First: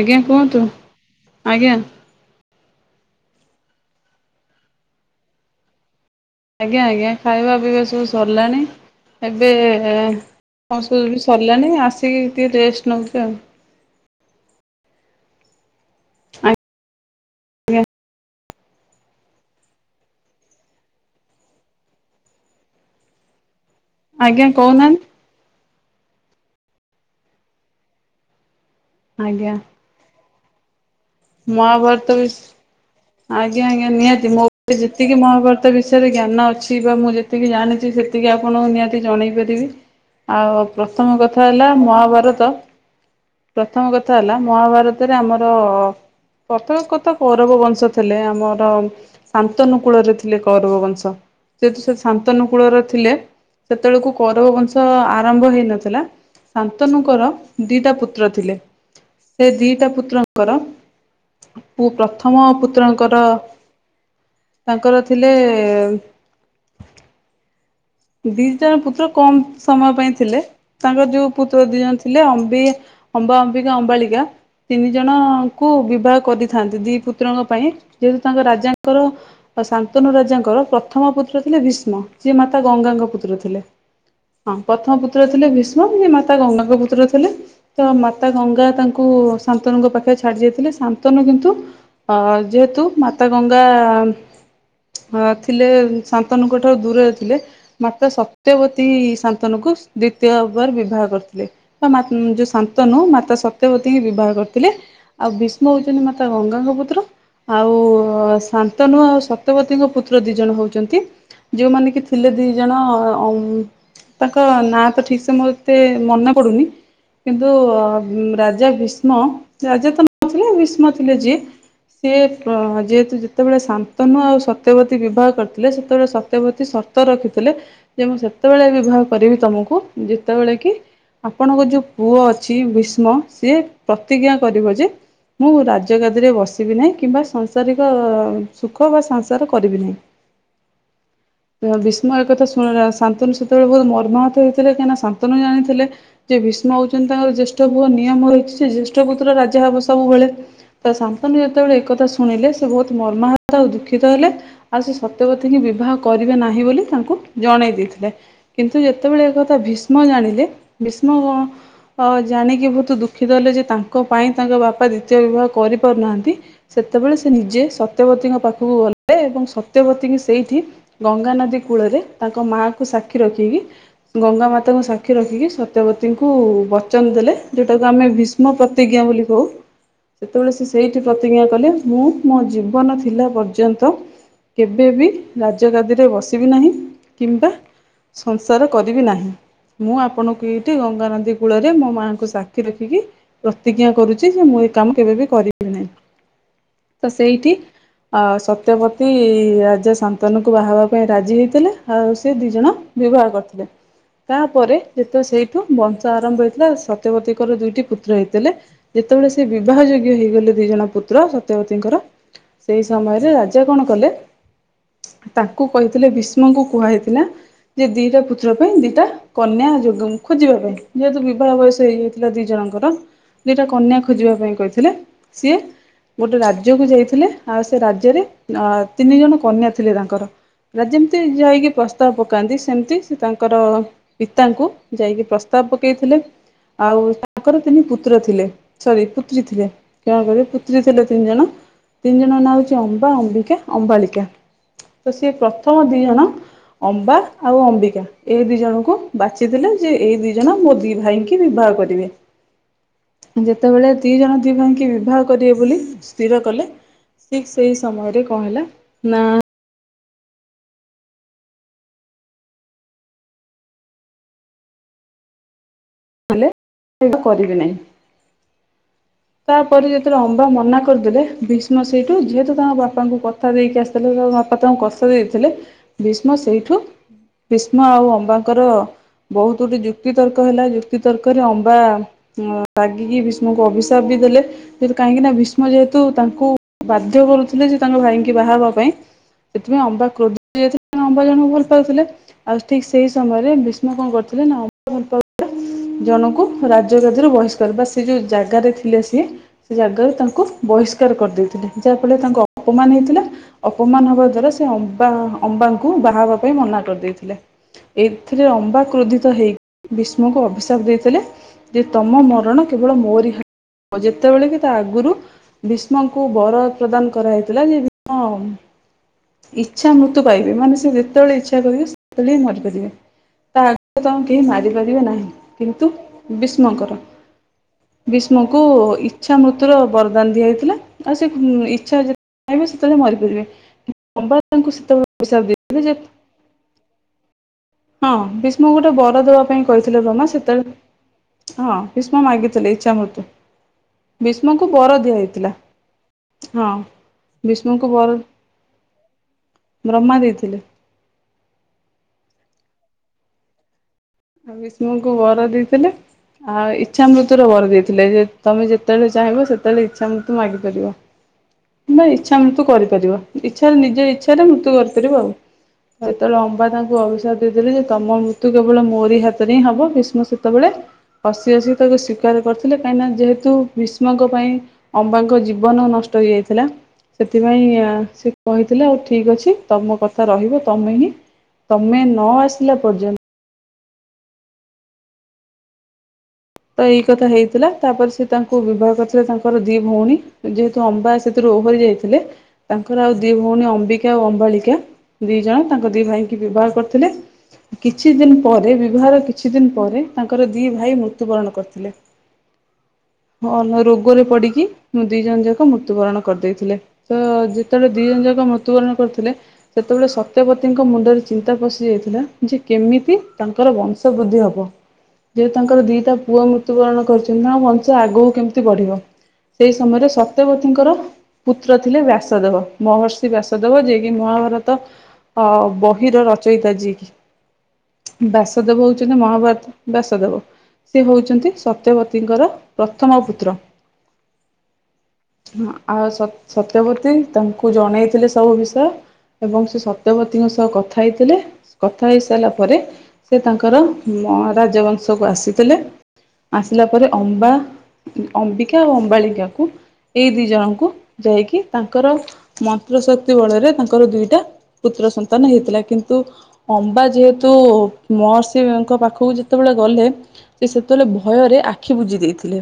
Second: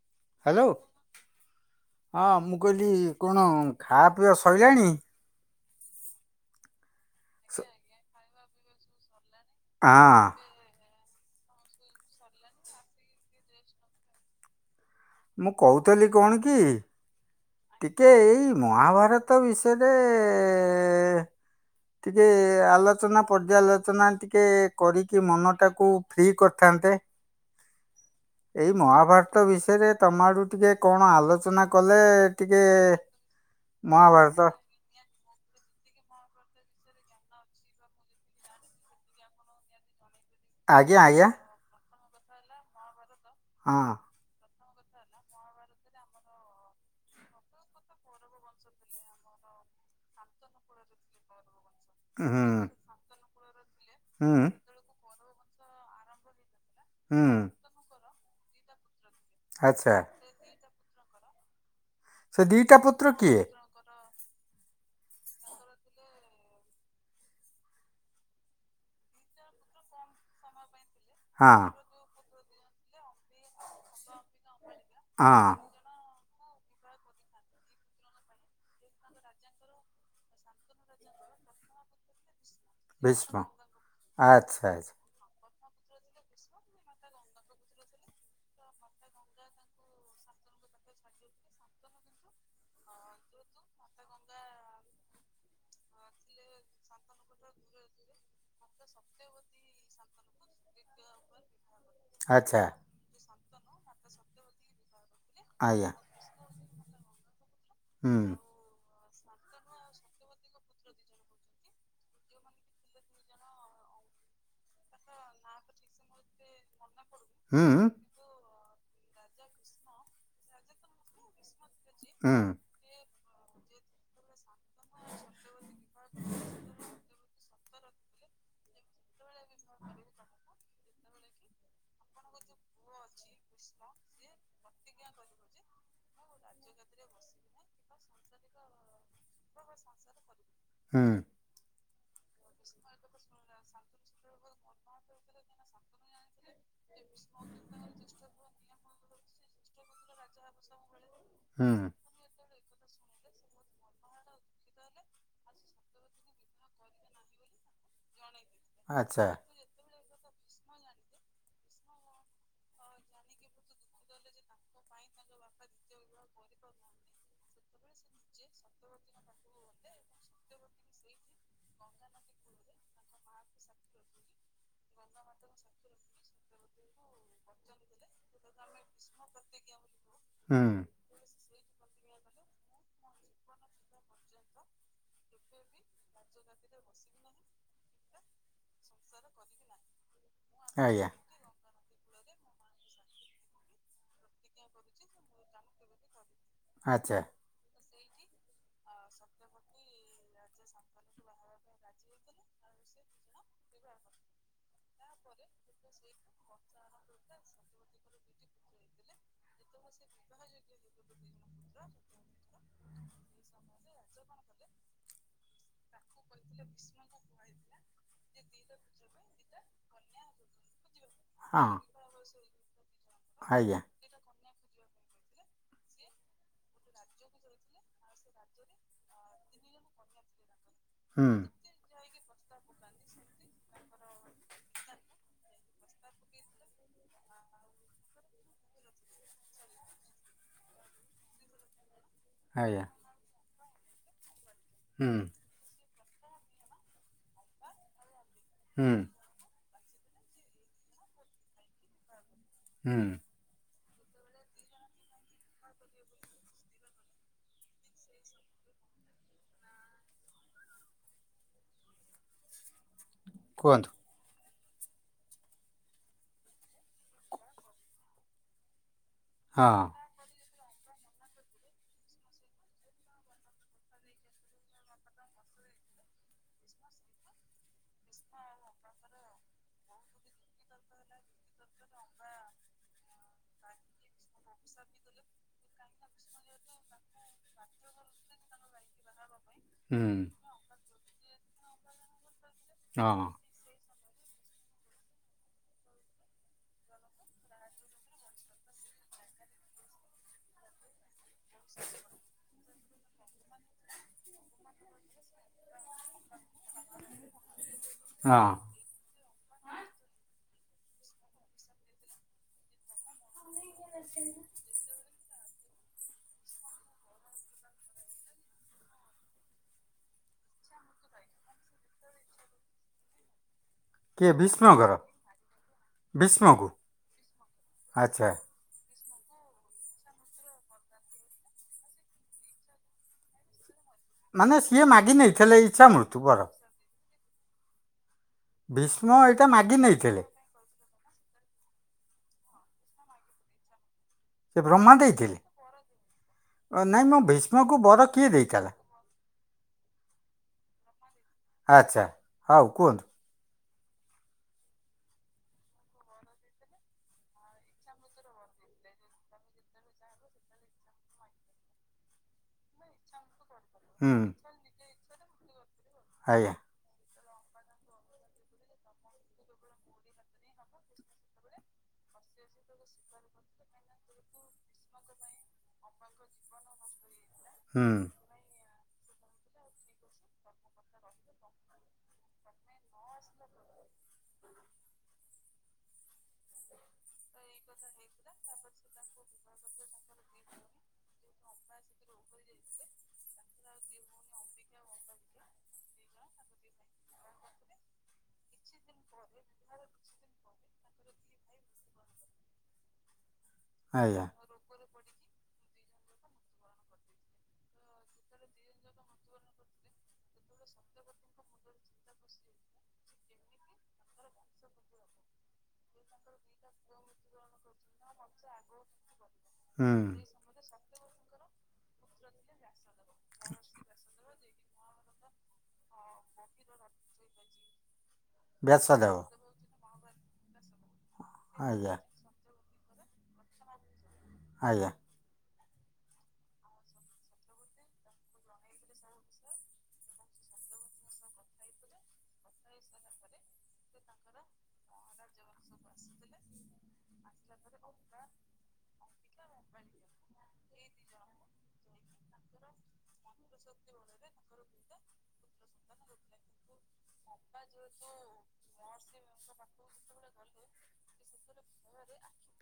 ଆଜ୍ଞା କୁହନ୍ତୁ। ହ୍ୟାଲୋ ଆଜ୍ଞା! ହଁ ମୁଁ କହିଲି କଣ ଖାଆ ପିଆ ସଇଲାଣି। ଆଜ୍ଞା ଆଜ୍ଞା। ଖାଇବା ସ- ବିି ବ ସୁ ସରିଲାଣି ଏବେ ହଁ ତୁ ବି ସରିଲାଣି ଆସିକି ଟିକେ ରେଷ୍ଟ ନଉଛି ଆଉ। ମୁଁ କହୁ ଥିଲି କଣ କି ଆଜ୍ଞା ଟିକେ ଏଇ। ମହାଭାରତ ବିଷୟରେ ଟିକଏ ଆଲୋଚନା ପର୍ଯ୍ୟାଲୋଚ ଚନା ଆଜ୍ଞା ଟିକେ କହୁନାହାନ୍ତି କରିକି ମନଟାକୁ। କୁ ଫ୍ରି କରିଥାନ୍ତେ। ଏଇ ମହାଭାରତ ଆଜ୍ଞା ବିଷୟରେ ତମାଡ଼ୁ ଟିକେ କଣ ଆଲୋଚନା କଲେ ମହାଭାରତ ବି ଟିକେ ଆଜ୍ଞା ଆଜ୍ଞା ନିହାତି ମହାଭାରତ। ମୋ ଯେତିକି ମହାଭାରତ ବିଷୟରେ ଜ୍ଞାନ ଅଛି ବା ମୁଁ ଯେତିକି ଜାଣିଛି ସେତିକି ଆପଣଙ୍କୁ ନିହାତି ଜଣେଇ ପାରିବି। ଆଉ ଆଜ୍ଞା ପ୍ରଥମ ଆଜ୍ଞା। କଥା ହେଲା ମହା ବର ତ। ହଁ ପ୍ରଥମ କଥା ହେଲା ମହାଭାର ଭାରତରେ ଆମର। ପ୍ରଥମେ କଥା କୌରବ ବଂଶ ଥିଲେ ଆମର ଶାନ୍ତନୁ କୁଳରେ ଥିଲେ କୌରବ ବଂଶ ଯେହେତୁ ସେ ଶାନ୍ତନୁ ହୁଁ। କୂଳର ଥିଲେ। ସେତେବେଳକୁ ହୁଁ କୌରବ ବଂଶ ଆ ସେତେବେଳକୁ କୌରବ ଓ ପାଣ୍ଡବ ବଂଶର ଜନ୍ମ ହୋଇନଥିଲା। ଶାନ୍ତନୁଙ୍କର ହୁଁ ଦୀଟା ପୁତ୍ର ପୁତ୍ର ଥିଲେ। ସେ ଦିଟା ଆଚ୍ଛା ପୁତ୍ରଙ୍କର। [inaudible] ମୁଁ ସେ ପ୍ରଥମ ଦିଟା ପୁତ୍ର ପୁତ୍ରଙ୍କର କିଏ? ତାଙ୍କର ଥିଲେ। ଦି ଜଣ ପୁତ୍ର କମ୍ ସମୟ ପାଇଁ ଥିଲେ। ତାଙ୍କ ଯୋଉ ପୁତ୍ର ହଁ। ଦି ଜଣ ଥିଲେ ଅ ଅବି, ଅମ୍ବା, ଅମ୍ବିିକା, ଅମ୍ବାଳିକା। ତିନି ହଁ। ଜଣଙ୍କୁୁ ବିବାହ କରିଥିଲେ। ଥାନ୍ତି ଦି ପୁତ୍ରଙ୍କ ପାଇଁ ଯେହେତୁ ତାଙ୍କ ରାଜାଙ୍କର ଶାନ୍ତନୁ ରାଜାଙ୍କର ପ୍ରଥମ ପୁତ୍ର ଥିଲେ ଭୀଷ୍ମ ଯିଏ ମାତା ଗଙ୍ଗାଙ୍କ ଦୁଇଟି ପୁତ୍ର ଭୀଷ୍ମ ଥିଲେ। ହଁ, ଆଚ୍ଛା ଆଚ୍ଛା। ପ୍ରଥମ ପୁତ୍ର ଥିଲେ ବିଷ୍ଣୁ ମାତା ଗଙ୍ଗାଙ୍କ ପୁତ୍ର ଥିଲେ ଦେବବ୍ରତ ଭୀଷ୍ମମାତା ଗଙ୍ଗା ତାଙ୍କୁ ପିତା ଶନ୍ତନୁଙ୍କ ପାଖରେ ଛାଡ଼ି ଦେଇ ଚାଲିଯାଇଥିଲେ। ତାପରେ ଶନ୍ତନୁ ନିଜ ପୁତ୍ରଙ୍କ ଲାଳନ ପାଳନ କରିଥିଲେ। ମାତା ସତ୍ୟବତୀ ଶାନ୍ତନୁକୁ ଦ୍ଵିତୀୟ ବାର ବିବାହ କରିଥିଲେ। ଯୋଉ ଆଚ୍ଛା ଶାନ୍ତନୁ ମାତା ସ [unintelligible] ସତ୍ୟବତୀ କୁ ବିବାହ କରିଥିଲେ। ଆଉ ଭୀଷ୍ମ ଆଜ୍ଞା। ହଉଛନ୍ତି ମାତା ଗଙ୍ଗାଙ୍କ ପୁତ୍ର। କୁତ୍ର [unintelligible] ଆଉ ପୁତ୍ର ହୁଁ। ଶ [unintelligible] ୁ ସତପଦୀଙ୍କ ପୁତ୍ର ଦି ଜଣ ହଉଛନ୍ତି ଯୋଉମାନେ କି [unintelligible] ଥିଲେ ଦି ଜଣ ତାଙ୍କ ନାଁ ତ ଠିକ ସେ ମୋର ଏତେ ମନେ ପଡୁନି। କିନ୍ତୁ? ହୁଁ। ରାଜା ଭୀଷ୍ମ ରାଜା ତ ନଥିଲେ ଭୀଷ୍ମ ଥିଲେ ଯିଏ। ସେ ଯେହେତୁ। ସେତେବେଳେ ଶାନ୍ତନୁ ଓ ସତ୍ୟବତୀ ବିବାହ କରିଥିଲେ। ହେଲେ ସେତେବେଳେ ସତ୍ୟବତୀଙ୍କର କୌଣସି ସନ୍ତାନ ନଥିଲା। ଯେତେବେଳେ କି ଆପଣଙ୍କ ପୁଅ ଭୀଷ୍ମ ପ୍ରତିଜ୍ଞା କରିଥିଲେ ଯେ, ସେ କେବେ ରାଜଗାଦୀରେ ବସିବେ ନାହିଁ ଏବଂ ସାରା ଜୀବନ ବିବାହ କିମ୍ବା ସଂସାର କରିବେ ନାହିଁ। ହୁଁ। ଏପରି ହୋଇଥିଲା, କାରଣ ଶାନ୍ତନୁ ଜାଣିଥିଲେ ଯେ ଭୀଷ୍ମ ତାଙ୍କର ଜ୍ୟେଷ୍ଠ ପୁତ୍ର। ପରମ୍ପରା ଅନୁଯାୟୀ, ଜ୍ୟେଷ୍ଠ ପୁତ୍ର ହିଁ ସବୁବେଳେ ରାଜଗାଦୀର ଉତ୍ତରାଧିକାରୀ ହୋଇଥାଏ। ଶାନ୍ତନୁ ଯେତେବେଳେ ହୁଁ ଏକଥା ଶୁଣିଲେ, ସେ ଅତ୍ୟନ୍ତ ପ୍ରସନ୍ନ ହେଲେ ଏବଂ ଭୀଷ୍ମଙ୍କୁ ଇଚ୍ଛାମୃତ୍ୟୁର ବର ପ୍ରଦାନ କଲେ। ବହୁତ ମର୍ମାହତ ଆଉ ଦୁଃଖିତ ହେଲେ ଆଉ ସେ ସତ୍ୟବତୀ ଙ୍କୁ ବିବାହ କରି ନାହିଁ ବୋଲି ତାଙ୍କୁ ଜଣେଇ ଦେଇଥିଲେ। କିନ୍ତୁ ଯେତେବେଳେ ଆଚ୍ଛା। ଏକଥା ଭିଷ୍ମ ଭ୍ରୀଷ୍ମ ଜାଣିଲେ ଭୀଷ୍ମ ହୁଁ। କଣ ଜାଣିକି ବହୁତ ଦୁଃଖୀିତଲେ ଯେ ତାଙ୍କ ପାଇଁ ତାଙ୍କ ବାପା ଦ୍ୱିତୀୟ ବିବାହ ଜାଣିଲେ କରିପାରୁନାହାନ୍ତି ସେତେବେଳେ ସେ ନିଜେ ସତ୍ୟବତୀଙ୍କ ପାଖକୁ ଗଲେ ଏବଂ ସତ୍ୟବତୀଙ୍କୁ ସେଇଠି ଗଙ୍ଗାାନଦୀ କୂଳରେ ତାଙ୍କ ମାଆଙ୍କୁ ସାକ୍ଷୀ ରଖିକି ଗଙ୍ଗା ମାତାଙ୍କୁ ସାକ୍ଷୀ ରଖିକି ସତ୍ୟବତୀଙ୍କୁ ବଚନ ଦେଲେ ଯେଉଟାକୁ ଆମେ ଭୀଷ୍ମ ପ୍ରତିଜ୍ଞା ବୋଲି କହୁ ସେତେବେଳେ ତେବେ ସେଇଠି ପ୍ରତିଜ୍ଞା କ ମୁଁ ମୋ ଜୀବନ ଥିଲା ପର୍ଯ୍ୟନ୍ତ ଆଜ୍ଞା। କେବେ ବି- ଗଦିରେ ବସିବି ନାହିଁ କି ସଂସାର କରିବ ନାହି ମୁଁ ଆପଣ ଏଇଠି ଗଙ୍ଗାନଦୀ କୂଳରେ ମୋ ମାଆଙ୍କୁ ସାକ୍ଷୀ ରଖିକି ପ୍ରତିଜ୍ଞା କରୁଛି ଯେ ମୁଁ ଏ କାମ କେବେ ବି କରିବି ନାହିଁ। ରଖିବି। ତ ଆଚ୍ଛା। ସେଇଠି ଆ ସତ୍ୟପତି ରାଜ ସନ୍ତ ତନକୁ ବାହାବା ପାଇଁ ରାଜି ହେଇଥିଲେ ଆଉ ସେ ଦି ଜଣ ବିବାହ କରିଥିଲେ ତାପରେ ଯେତେବେଳେ ସେଇଠୁ ବଂଶ ଆରମ୍ଭ ହେଇଥିଲା ସତ୍ୟବତୀଙ୍କର ବାହାହେବାକୁ ରାଜି ହେଇଥିଲେ ଆଉ ସେ ଦି ଜଣ ବିବାହ କରିଥିଲେ ତାପରେ ସେଇଠୁ ବଂଶ ଆରମ୍ଭ ହୋଇଥିଲା ସତ୍ୟବତୀଙ୍କର ଦୁଇଟି ପୁତ୍ର ହେଇଥିଲେ ଯେତେବେଳେ ସେ ବିବାହ ଯୋଗ୍ୟ ହେଇଗଲେ ଦି ଜଣ ପୁତ୍ର ସତ୍ୟବତୀଙ୍କର ସେଇ ସମୟରେ ରାଜା କଣ କଲେ। ତାଙ୍କୁ କହିଥିଲେ ବିଷ୍ମଙ୍କୁ କୁହା ହେଇଥିଲା ଯେ ଦିଟା ପୁତ୍ର ପାଇଁ ଦିଟା କନ୍ୟା ଯ ଖୋଜିବା ପାଇଁ ଯେହେତୁ ବିବାହ ବୟସ ହଁ। ହେଇଯାଇଥିଲା ଦି ଜଣଙ୍କ କର ଦିଟା ଆଜ୍ଞା କନ୍ୟା ଖୋଜିବା ପାଇଁ କହିଥିଲେ ସିଏ ଗୋଟେ ରାଜ୍ୟକୁ ଯାଇଥିଲେ ଆଉ ସେ ରାଜ୍ୟରେ ତିନି ଜଣ କନ୍ୟା ଥିଲେ ତାଙ୍କର। ପୁର ଯେମିତି ହୁଁ ଯାଇକି ପ ପ୍ରସ୍ତାବ ପକାନ୍ତି ସେମିତି ସେ ତାଙ୍କର ପିତାଙ୍କୁ ଯାଇକି ପ୍ରସ୍ତାବ ପକେଇଥିଲେ ଆଉ ତାଙ୍କର ତିନି ପୁତ୍ର ଥିଲେ ସରି ପୁତ୍ରୀ ଥିଲେ କଣ କରିବେ ପୁତ୍ରୀ ଥିଲେ ତିନି ଜଣ। ତିନି ଜଣଙ୍କ ନାଁ ହେଉଛି ଆଜ୍ଞା। ଅମ୍ବା ଅମ୍ବିକା। ଅମ୍ବଳିକା। ହୁଁ ତ ସିଏ ପ୍ରଥମ ଦି ଜଣ ଅମ୍ବା ଆଉ ଅମ୍ବିକା। ଏଇ ଦି ହୁଁ ଜଣଙ୍କୁ ବାଛିଲେ। ଯେ ଏଇ ଦି ଜଣ ମୋ ଦି ଭାଇ କି ବିବାହ କରିବେ। ହୁଁ। ସେତେବେଳେ ଦି ଜଣ ଦି ଭାଇକି ବିବାହ କରିବେ ବୋଲି ସ୍ଥିର କଲେ, ଠିକ ସେଇ ସମୟରେ କଣ ହେଲା ନାଁ କୁହନ୍ତୁ,? ବେ କରିବି ନାହିଁ। ହଁ ତାପରେ ଯେତେବେଳେ ଅମ୍ବା ମନା କରିଦେଲେ ଭୀଷ୍ମ ସେଇଠୁ ଯେହେତୁ ତାଙ୍କ ବାପାଙ୍କୁ କଥା ଦେଇକି ଆସିଥିଲେ ତାଙ୍କ ବାପା ତାଙ୍କୁ କଥା ଭୀଷ୍ମ ସେଇଠୁ ଯେହେତୁ ତାଙ୍କ ବାପା ଙ୍କୁ କଥା ଦେଇକି ଆସିଥିଲେ ଦେଇଥିଲେ ଭୀଷ୍ମ ସେଇଠୁ ଭୀଷ୍ମ ଆଉ ଅମ୍ବାଙ୍କର ବହୁତ ଗୋଟେ ଯୁକ୍ତି ତର୍କ ହେଲା ଯୁକ୍ତି ତର୍କ ରେ ଅମ୍ବା ରାଗିକି ଭୀଷ୍ମକୁ ଅବ ପ୍ରସ୍ତାବ ବି ଦେଲେ ଯେୁ କାହିଁକି ନା ଭୀଷ୍ମ ଯେହେତୁ ତାଙ୍କୁ ବାଧ୍ୟ କରୁଥିଲେ ଯେ ତାଙ୍କ ଭାଇଙ୍କ ବାହା ହେବା ପାଇଁ। ସେଥିପାଇଁ ହୁଁ ଅମ୍ବା କ୍ରୋଧ ଅମ୍ୱା ଜଣଙ୍କୁ ଭଲ ପାଉଥିଲେ। ଆଉ ଠିକ ସେଇ ହଁ। ସମୟରେ ମୁଁ କଣ କରିଥିଲି ନା। ଜଣଙ୍କୁ ରାଜ ଗାଦିରୁ ବହିଷ୍କାର ବା ସେ ଯୋଉ ଜାଗାରେ ଥିଲେ ସିଏ ସେ ଜାଗାରେ ତାଙ୍କୁ ବହିଷ୍କାର କରିଥିଲେ। ଥିଲେ ଯାହାଫଳରେ ତାଙ୍କ ଅପମାନ ହେଇଥିଲା ଅପମାନ ହବା ଦ୍ଵାରା ସେ ଅଂମ୍ପା ଙ୍କୁ ଅମ୍ବାଙ୍କୁ ବାହା ହେବା କୁ ମନା କରିଦେଇଥିଲେ, ଏଥିରେ ହଁ ଅମ୍ବା କ୍ରୋଧିତ ହୋଇଇ ବିଷ୍ମକୁ ଅବିଶା ଦେଇଥିଲେ ଯେ ତମ ମରଣ କେବଳ ମୋରି ହା ଆଉ ଯେତେବେଳେ ବି ତା ଆଗରୁ ଭୀଷ୍ମଙ୍କୁ ବର ପ୍ରଦାନ କରାହେଇଥିଲା ଯେ ଭୀଷ୍ମ ଇଚ୍ଛା ମୃତ୍ୟୁ ପାଇବେ ମାନେ ସେ ଯେତେବେଳେ ଇଚ୍ଛା କରିବେ ସେତେବେଳେ ହିଁ ମରିପାରିବେ। ତା ତମ କିଏ କେହି ଭୀଷ୍ମଙ୍କର ମାରିପାରିବେ ନାହିଁ। କିନ୍ତୁ ଭୀଷ୍ମକୁ ବିଷ୍ମଙ୍କର ଆଚ୍ଛା ବିଷ୍ଣୁ ଙ୍କୁ ଇ ଇଚ୍ଛା ମୃତ୍ୟୁର ବରଦାନ ଦିଆ ହେଇଥିଲା ଆଉ ସେ ଇଚ୍ଛା ଯେତେବେଳେ ପାଇବେ ସେତେବେଳେ ମରିପାରିବେ। ବ୍ରହ୍ମା ମାନେ ତାଙ୍କୁ ସିଏ ସେତେବେଳେ ମାଗି ଅଭିଶାପ ନେଇଥିଲେ ଦେଇଥିଲେ ଇଛା ଯେ ମୃତ୍ୟୁ ବର ହଁ ବିଷ୍ଣୁଙ୍କୁ ଗୋଟେ ଭୀଷ୍ମ ବର ଦେବା ଏଇଟା ପାଇଁ ମାଗି କହିଥିଲେ ନେଇଥିଲେ ବ୍ରହ୍ମା ସେତେବେଳେ ହଁ ଭୀଷ୍ମ ମାଗିଥିଲେ ଇଚ୍ଛା ମୃତ୍ୟୁ। ସେ ବିଷ୍ମୁଙ୍କୁ ବ୍ରହ୍ମା ବର ଦେଇଥିଲେ ଦିଆହେଇଥିଲା ହଁ ଅ, ନାଇଁ ମୋ ଭୀଷ୍ମକୁ ବିଷ୍ମୁଙ୍କୁ ବର କିଏ ଦେଇଥିଲା ବ୍ରହ୍ମା ଦେଇଥିଲେ। ଆଚ୍ଛା ହଉ କୁହନ୍ତୁ। ବିଷ୍ମୁଙ୍କୁ ବର ଦେଇଥିଲେ ଆଉ ଇଚ୍ଛା ମୃତ୍ୟୁର ବର ଦେଇଥିଲେ ଯେ ତମେ ଯେତେବେଳେ ଚାହିଁବ ସେତେବେଳେ ଇଚ୍ଛା ମୃତ୍ୟୁ ମାଗିପାରିବ କିମ୍ବା ଇଚ୍ଛା ମୃତ୍ୟୁ କରିପାରିବ। ଇଚ୍ଛା ରେ ନିଜ ହୁଁ। ଇଚ୍ଛା ରେ ମୃତ୍ୟୁ କରିଥିଲେ। କରିବ ଆଉ। ହାତେ ଆଜ୍ଞା ଲମ୍ବା ତାଙ୍କୁ ଦେଇଦେଲେ ଯେ ତମ ମୃତ୍ୟୁ କେବଳ ମୋ ସେଇ ହାତରେ ହିଁ ହବ ବିଷ୍ଣୁ ସେତେବେଳେ ହସି ହସି ତାକୁ ସ୍ବୀକାର କରିଥିଲେ କାହିଁନା ଯେହେତୁ ଭୀଷ୍ମଙ୍କ ପାଇଁ ଅମ୍ବାଙ୍କ ଜୀବନ ନଷ୍ଟ ହେଇଯାଇଥିଲା। ସେଥିପାଇଁ ହୁଁ ସେ କହି ଥିଲା ଆଉ ଠିକ୍ ଅଛି ତମ କଥା ରହିବ ତମେ ହିଁ ତମେ ନ ଆସିଲା ପର୍ଯ୍ୟନ୍ତ ତ ଏଇ କଥା ହେଇଥିଲା ତାପରେ ସେ ତାଙ୍କୁ ବିବାହ କରିଥିଲେ ତାଙ୍କର ଦି ଭଉଣୀ ଯେହେତୁ ଅମ୍ବା ସେଥିରୁ ଓହରି ଯାଇଥିଲେ ତାଙ୍କର ଆଉ ଦି ଭଉଣୀ ଅମ୍ବିକା ଆଉ ଅମ୍ବାଳିକା ଦି ଜଣ ତାଙ୍କ ଦି ଭାଇ କି ବିବାହ କରିଥିଲେ କିଛି ଦିନ ପରେ ବିବାହର କିଛି ଦିନ ପରେ ତାଙ୍କର ଦି ଭାଇ। ମୃତ୍ୟୁ ବରଣ କରିଥିଲେ ରୋଗରେ ଆଜ୍ଞା ପଡିକି ମୁଁ ଦି ଜଣ ଯା ମୃତ୍ୟୁବରଣ କରିଦେଇଥିଲେ ତ ଯେତେବେଳେ ଦି ଜଣ ଯାକ ମୃତ୍ୟୁବରଣ କରିଥିଲେ ସେତେବେଳେ ସତ୍ୟପତିଙ୍କ ମୁଣ୍ଡରେ ଚିନ୍ତା ପଶି ଯାଇଥିଲା ଯେ କେମିତି ତାଙ୍କର ବଂଶ ବୃଦ୍ଧି ହବ ଯେ ତାଙ୍କର ଦି ପୁଅ ମୃତ୍ୟୁବରଣ କରିଛନ୍ତି ତାଙ୍କ ବଂଶ ଆଗକୁ କେମିତି ବଢ଼ିବ ସେହି ସମୟରେ ହୁଁ। ସତ୍ୟବତୀଙ୍କର ପୁତ୍ର ଥିଲେ ବ୍ୟାସଦେବ ମହର୍ଷି ବ୍ୟାସଦେବ ଯିଏକି ମହାଭାରତ ଅ ବହିର ରଚୟତା ଯିଏକି ବ୍ୟାସଦେବ ହୋଇଛନ୍ତି ମହାଭାରତ ବାସ୍ୟ ଦେବ। ସେ ହେଉଛନ୍ତି ଆଜ୍ଞା। ସତ୍ୟବତୀଙ୍କର ପ୍ରଥମ ପୁତ୍ର। ଆଜ୍ଞା। ଆଉ ସତ୍ ସତ୍ୟପତୀ ତାଙ୍କୁ ଜଣେଇଥିଲେ ସବୁ ବିଷୟ ଏବଂ ସେ ସତ୍ୟପତୀଙ୍କ ସହ କଥା ହେଇଥିଲେ କଥା ହେଇସାଇଲା ପରେ ସେ ତାଙ୍କର ମଆ ରାଜବଂଶକୁ ଆସି ତିଲେ ଆସିଲା ପରେ ଅମ୍ବା, ଅମ୍ବିକା ଆଉ ଅମ୍ବାଳିକା କୁ ଏଇ ଦି ଜଣଙ୍କୁ ଯାଇକି ତାଙ୍କର ମନ୍ତ୍ର ଶକ୍ତି ବଳରେ ତାଙ୍କର ଦୁଇଟା ପୁତ୍ର ସନ୍ତାନ ହେଇଥିଲା କିନ୍ତୁ ଅମ୍ବା ଯେହେତୁ ମହର୍ଷିଙ୍କ ପାଖକୁ ଯେତେବେଳେ ଗଲେ ସେ ସେତେଲେ ଭୟରେ ଆଖି ବୁଜି ଦେଇଥି ଲେ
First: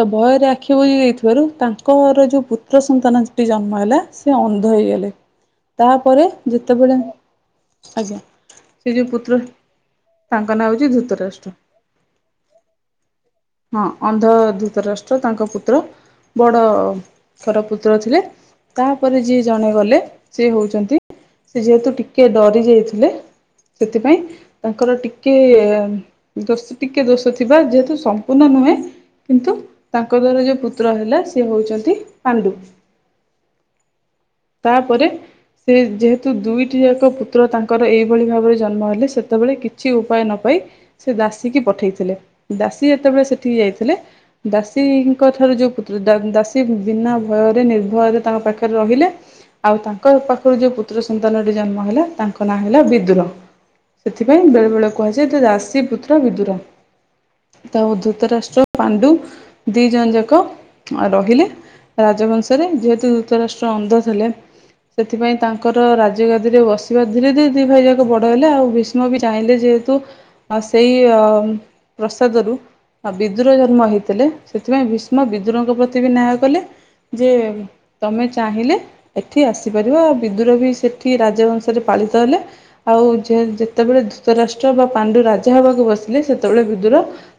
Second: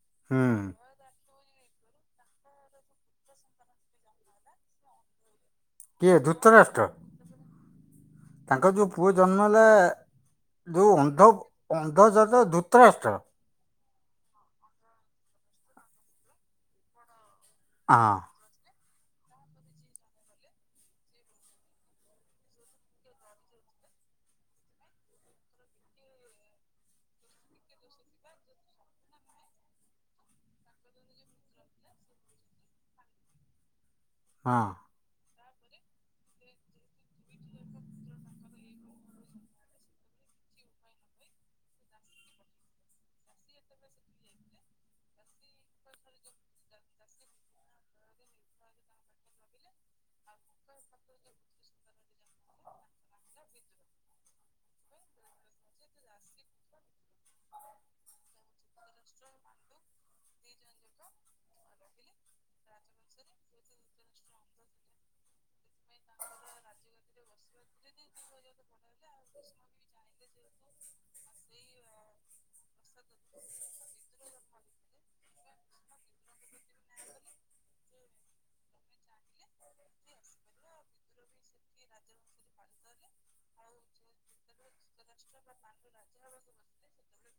ତ ହୁଁ। ଭୟରେ ଆଖି ବୁଜି ଏଇଥିବାରୁ ତାଙ୍କ୍ ଙ୍କରେ ଯୋଉ ପୁତ୍ର ସନ୍ତାନଟି ଜନ୍ମ ହେଲା ସେ ଅନ୍ଧ ହେଇଗଲେ। କିଏ ତାପରେ ଧୃତରାଷ୍ଟ୍ର ଯେତେବେଳେ ଆଜ୍ଞା ତାଙ୍କ ଏ ଯୋଉ ପୁଅ ଜନ୍ମ ପୁତ୍ର ହେଲା ତାଙ୍କ ନାଁ ହଉଛି ଧୁତରାଷ୍ଟ୍ର। ଅନ୍ଧଜତ ଧୁତରାଷ୍ଟ୍ର। ହଁ ଅନ୍ଧ ଧୂତରାଷ୍ଟ୍ର ତାଙ୍କ ପୁତ୍ର ବଡ ଙ୍କର ପୁତ୍ର ହଁ ଥିଲେ। ତାପରେ ଯିଏ ଜଣେ ଗଲେ ସିଏ ହଉଛନ୍ତି ସେ ଯେହେତୁ ଟିକେ ଡରି ଯାଇଥିଲେ ସେଥିପାଇଁ ତାଙ୍କର ଟିକେ ଦୋଷ୍ ଟିକେ ଦୋଷ ଥିବା ଯେହେତୁ ସମ୍ପୂର୍ଣ୍ଣ ନୁହେଁ କିନ୍ତୁ ତାଙ୍କ ଦ୍ଵାରା ଯୋଉ ପୁତ୍ର ହେଲା ସେ ହଉଛନ୍ତି ପାଣ୍ଡୁ। ହଁ ତାପରେ। ସେ ଯେହେତୁ ଦୁଇଟି ଜାକ ପୁତ୍ର ତାଙ୍କର ଏଇଭଳି ଭାବରେ ଜନ୍ମ ହେଲେ ସେତେବେଳେ କିଛି ଉପାୟ ନ ପାଇ ସେ ଦାସୀକି ପଠେଇଥିଲେ ଦାସୀ ଯେତେବେଳେ ସେଠିକି ଯାଇଥିଲେ ଦାସୀଙ୍କ ଠାରୁ ଯେଉଁ ପୁତ୍ର ଦା ଦାସୀ ବିନା ଭୟରେ ନିର୍ଭୟରେ ତାଙ୍କ ପାଖରେ ରହିଲେ ଆଉ ତାଙ୍କ ପାଖରୁ ଯେଉଁ ପୁତ୍ର ସନ୍ତାନଟି ଜନ୍ମ ହେଲା ତାଙ୍କ ନାଁ ହେଲା ବିଦୁର ସେଥିପାଇଁ ବେଳେବେଳେ କୁହାଯାଏ ଯେ ଦାସି ଶି ପୁତ୍ର ବିଦୁର ତାଉ ଧୂତରାଷ୍ଟ୍ର ପାଣ୍ଡୁ ଦି ଜଣ ଯାକ ରହିଲେ ରାଜବଂଶ୍। ତରେ ଯେହେତୁ ଧୂତରାଷ୍ଟ୍ର ଅନ୍ଧ ଥିଲେ ସେଥିପାଇଁ ତାଙ୍କ କର ରାଜଗାଦିରେ ବସିବା ଧୀରେ ଧୀରେ ଦି ଭାଇ ଯାକ ବଡ଼ ହେଲେ ଆଉ ଭିସ୍ ମ ବି ଚାହିଁଲେ ଯେହେତୁ ସେଇ ଅମ୍ ପ୍ରସାଦରୁ ବିଦୁର ଜନ୍ମ ହେଇ ଥିଲେ ସେଥିପାଇଁ ଭୀଷ୍ମ ବିଦୁରଙ୍କ ପ୍ରତି ବି ନ୍ୟାୟ କଲେ ଯେ ତମେ ଚାହିଁଲେ ଏଠି ଆସିପାରିବ ଆ ବିଦୁର ବି ସେଠି ରାଜବଂଶରେ ପାଳିତ ହେଲେ ଆଉ ଯେ ଯେତେବେ [unintelligible] ଧୁତରାଷ୍ଟ୍ର ବା ପାଣ୍ଡୁ [unintelligible] ହବାକୁ ବସିଲେ ସେତେବେଳେ ବିଦୁର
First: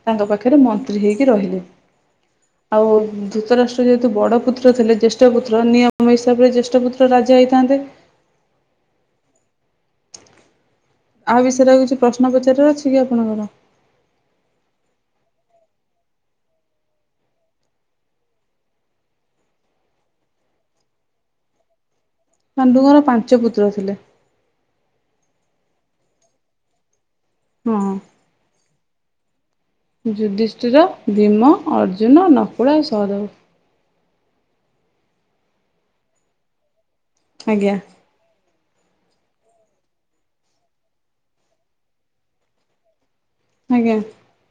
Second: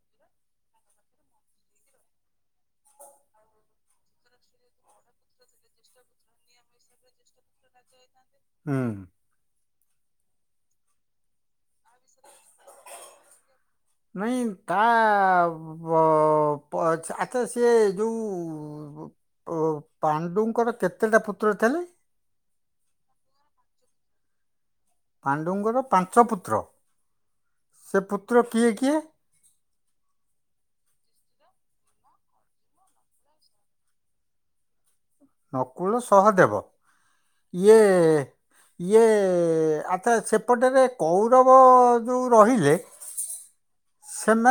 ତାଙ୍କ ପାଖରେ ମନ୍ତ୍ରୀ ହେଇକି ରହିଲେ। ଆଉ ଧୂତରାଷ୍ଟ୍ର ଯେହେତୁ ବଡ ପୁତ୍ର ଥିଲେ ଜ୍ୟେଷ୍ଠ ପୁତ୍ର ନିୟମ ହିସାବରେ ଜେଷ୍ଠ ପୁତ୍ର ରାଜା ହେଇଥାନ୍ତେ। ହୁଁ ଆ ବିଷୟ ରେ ଆଉ କି ପ୍ରଶ୍ନ ପଚାରିବାର ଅଛି କି ଆପଣଙ୍କର? ଆବ ପ ଚ୍ଛା ଆଚ୍ଛା ସିଏ ଯୋଉ ଉ ପାଣ୍ଡୁଙ୍କର କେତେଟା ପୁତ୍ର ଥିଲେ? ପାଣ୍ଡୁଙ୍କର ପାଞ୍ଚ ପୁତ୍ର ଥିଲେ। ପାଣ୍ଡୁଙ୍କର ପାଞ୍ଚ ପୁତ୍ର? ସେ ପୁତ୍ର କିଏ କିଏ? ଯୁଧିଷ୍ଟିର, ଭୀମ, ଅର୍ଜୁନ, ନକୁଳ, ସହଦେବ। ନକୁଳ, ସହଦେବ ଇଏ ଆଜ୍ଞା ଇଏ ଆଚ୍ଛା ସେପଟରେ କୌରବ ଯୋଉ ରହିଲେ ଆଜ୍ଞା।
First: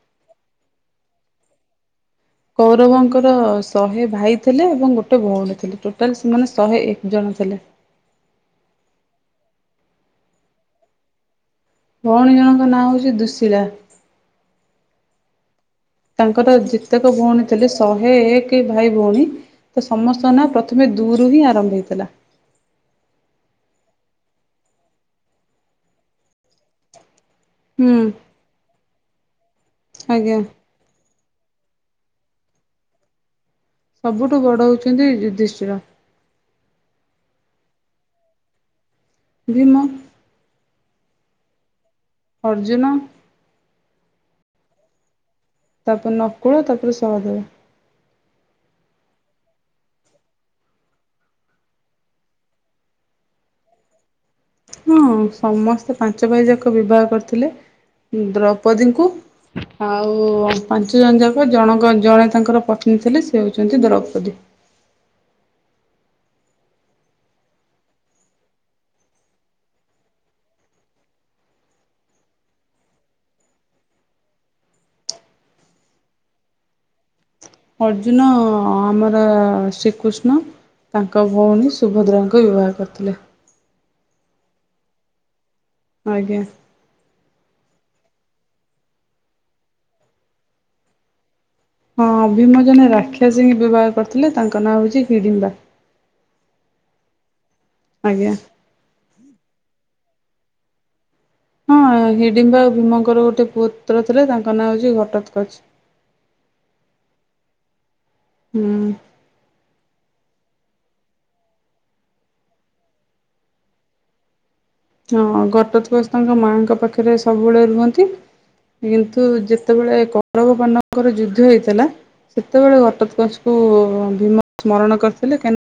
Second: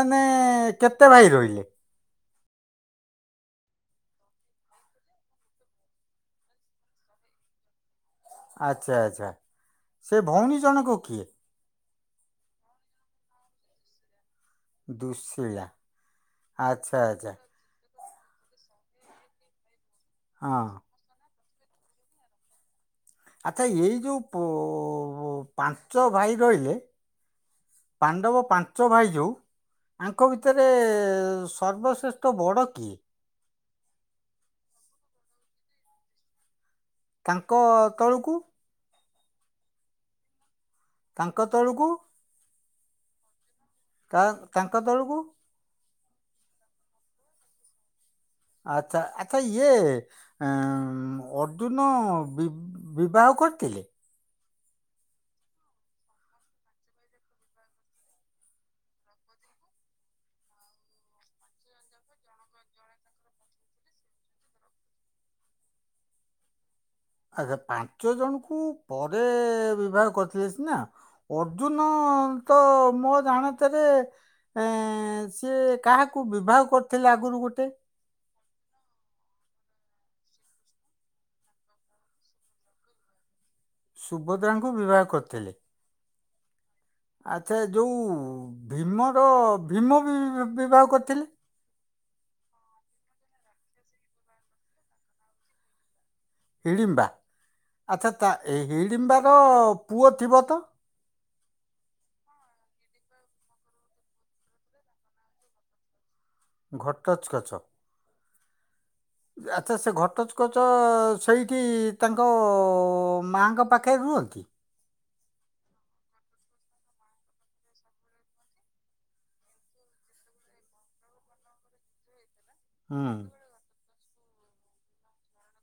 ନେ କେତେ ଭାଇ ରହିଲେ? କୌରବଙ୍କର ଶହେ ଭାଇ ଥିଲେ ଏବଂ ଗୋଟେ ଭଉଣୀ ଥିଲେ ଟୋଟାଲ ସେମାନେ ଶହେ ଏକ ଜଣ ଥିଲେ। ଆଚ୍ଛା ଆଚ୍ଛା ସେ ଭଉଣୀ ଜଣକ କିଏ? ଭଉଣୀ ଜଣଙ୍କ ନାଁ ହଉଛି ଦୁଶୀଳା। ଦୁଶୀଳା। ତାଙ୍କର ଆଚ୍ଛା ଯେତେକ ଆଚ୍ଛା ଭଉଣୀ ଥିଲେ ଶ [unintelligible] ଏକେ ଭାଇ ଭଉଣୀ। ତ ସମସ୍ତଙ୍କ ନା ହଁ ପ୍ରଥମେ ଦୂ ରୁ ହିଁ [unintelligible] ଆଚ୍ଛା ଏଇ ଯୋଉ ପୁ ଉ ପାଞ୍ଚ ଭାଇ ରହିଲେ ହୁଁ ପାଣ୍ଡବ ପାଞ୍ଚ ଭାଇ ଯଉ ଆଙ୍କ ଆଜ୍ଞା ଭିତରେ ସର୍ବଶ୍ରେଷ୍ଠ ବଡ କିଏ? ସବୁଠୁ ବଡ ହଉଛନ୍ତି ଯୁଧିଷ୍ଠିର। ତାଙ୍କ ତଳୁକୁ? ଭୀମ। ତାଙ୍କ ତଳକୁ? ଅର୍ଜୁନ। ତା ତାଙ୍କ ତଳକୁ? ତାପରେ ନକୁଳ ତାପରେ ସହଦେବ। ଆଛା ଆଚ୍ଛା ଇଏ ଅର୍ଜୁନ ବି ବିବାହ କରିଥିଲେ? ହଁ ସମସ୍ତେ ପାଞ୍ଚ ଭାଇ ଯାକ ବିବାହ କରିଥିଲେ ଦ୍ରୌପଦୀଙ୍କୁ ଆଉ ପାଞ୍ଚ ଜଣ ଯାକ ଜଣଙ୍କ ଜଣେ ତାଙ୍କର ପତ୍ନୀ ଥିଲେ ସେ ହଉଛନ୍ତି ଦ୍ରୌପଦୀ। ଆଛା ପାଞ୍ଚ ଜଣ ଙ୍କୁ ପରେ ବିବାହ କରିଥିଲେ ସିନା ଅର୍ଜୁନ ତ ମୋ ଜାଣତରେ ଏ ସିଏ କାହାକୁ ବିବାହ କରିଥିଲେ ଆଗୁରୁ ଗୋ ଅର୍ଜୁନ ହଁ ଆମର ଶ୍ରୀକୃଷ୍ଣ ତାଙ୍କ ଭଉଣୀ ସୁଭଦ୍ରାଙ୍କୁ ବିବାହ କରିଥିଲେ। ସୁଭଦ୍ରାଙ୍କୁ ବିବାହ କରିଥିଲେ? ଆଜ୍ଞା। ଆଚ୍ଛା ଯଉଁ ଭୀମର ଭୀମ ବିବାହ କରିଥିଲେ। ହଁଅ ଭିମ ଜଣେ ରାକ୍ଷାସିଂଙ୍କି ବିବାହ କରିଥିଲେ ତାଙ୍କ ନାଁ ହଉଛି ହିଡିମ୍ବା। ହିଡିମ୍ବା। ଆଚ୍ଛା ତା ଆଜ୍ଞା। ଏ ହିଡିମ୍ବା ର ପୁଅ ଥିବ ତ? ହଁ ହିଡିମ୍ବା ଆଉ ଭୀମଙ୍କର ଗୋଟେ ପୁପୁତ୍ର ଥିଲେ ତାଙ୍କ ନାଁ ହଉଛି ଘଟତକଛ। ଘଟତ୍କଚ। ହୁଁ ଆଚ୍ଛା ସେ ଘଟଚ କଚ ସେଇଠି ତାଙ୍କ ମାଆଙ୍କ ପାଖରେ ରୁହନ୍ତି? ହଁ ଘଟୋତ୍କଚ ତାଙ୍କ ମାଆଙ୍କ ପାଖରେ ସବୁବେଳେ ରୁହନ୍ତି କିନ୍ତୁ ଯେତେବେଳେ କୌରବ ପଣ୍ଡଙ୍କର ଯୁଦ୍ଧ ହେଇଥିଲା ସେତେବେଳେ ହୁଁ। ଘଟତ୍କଚ କୁ ଭୀମ ସ୍ମରଣ କରିଥିଲେ କିନ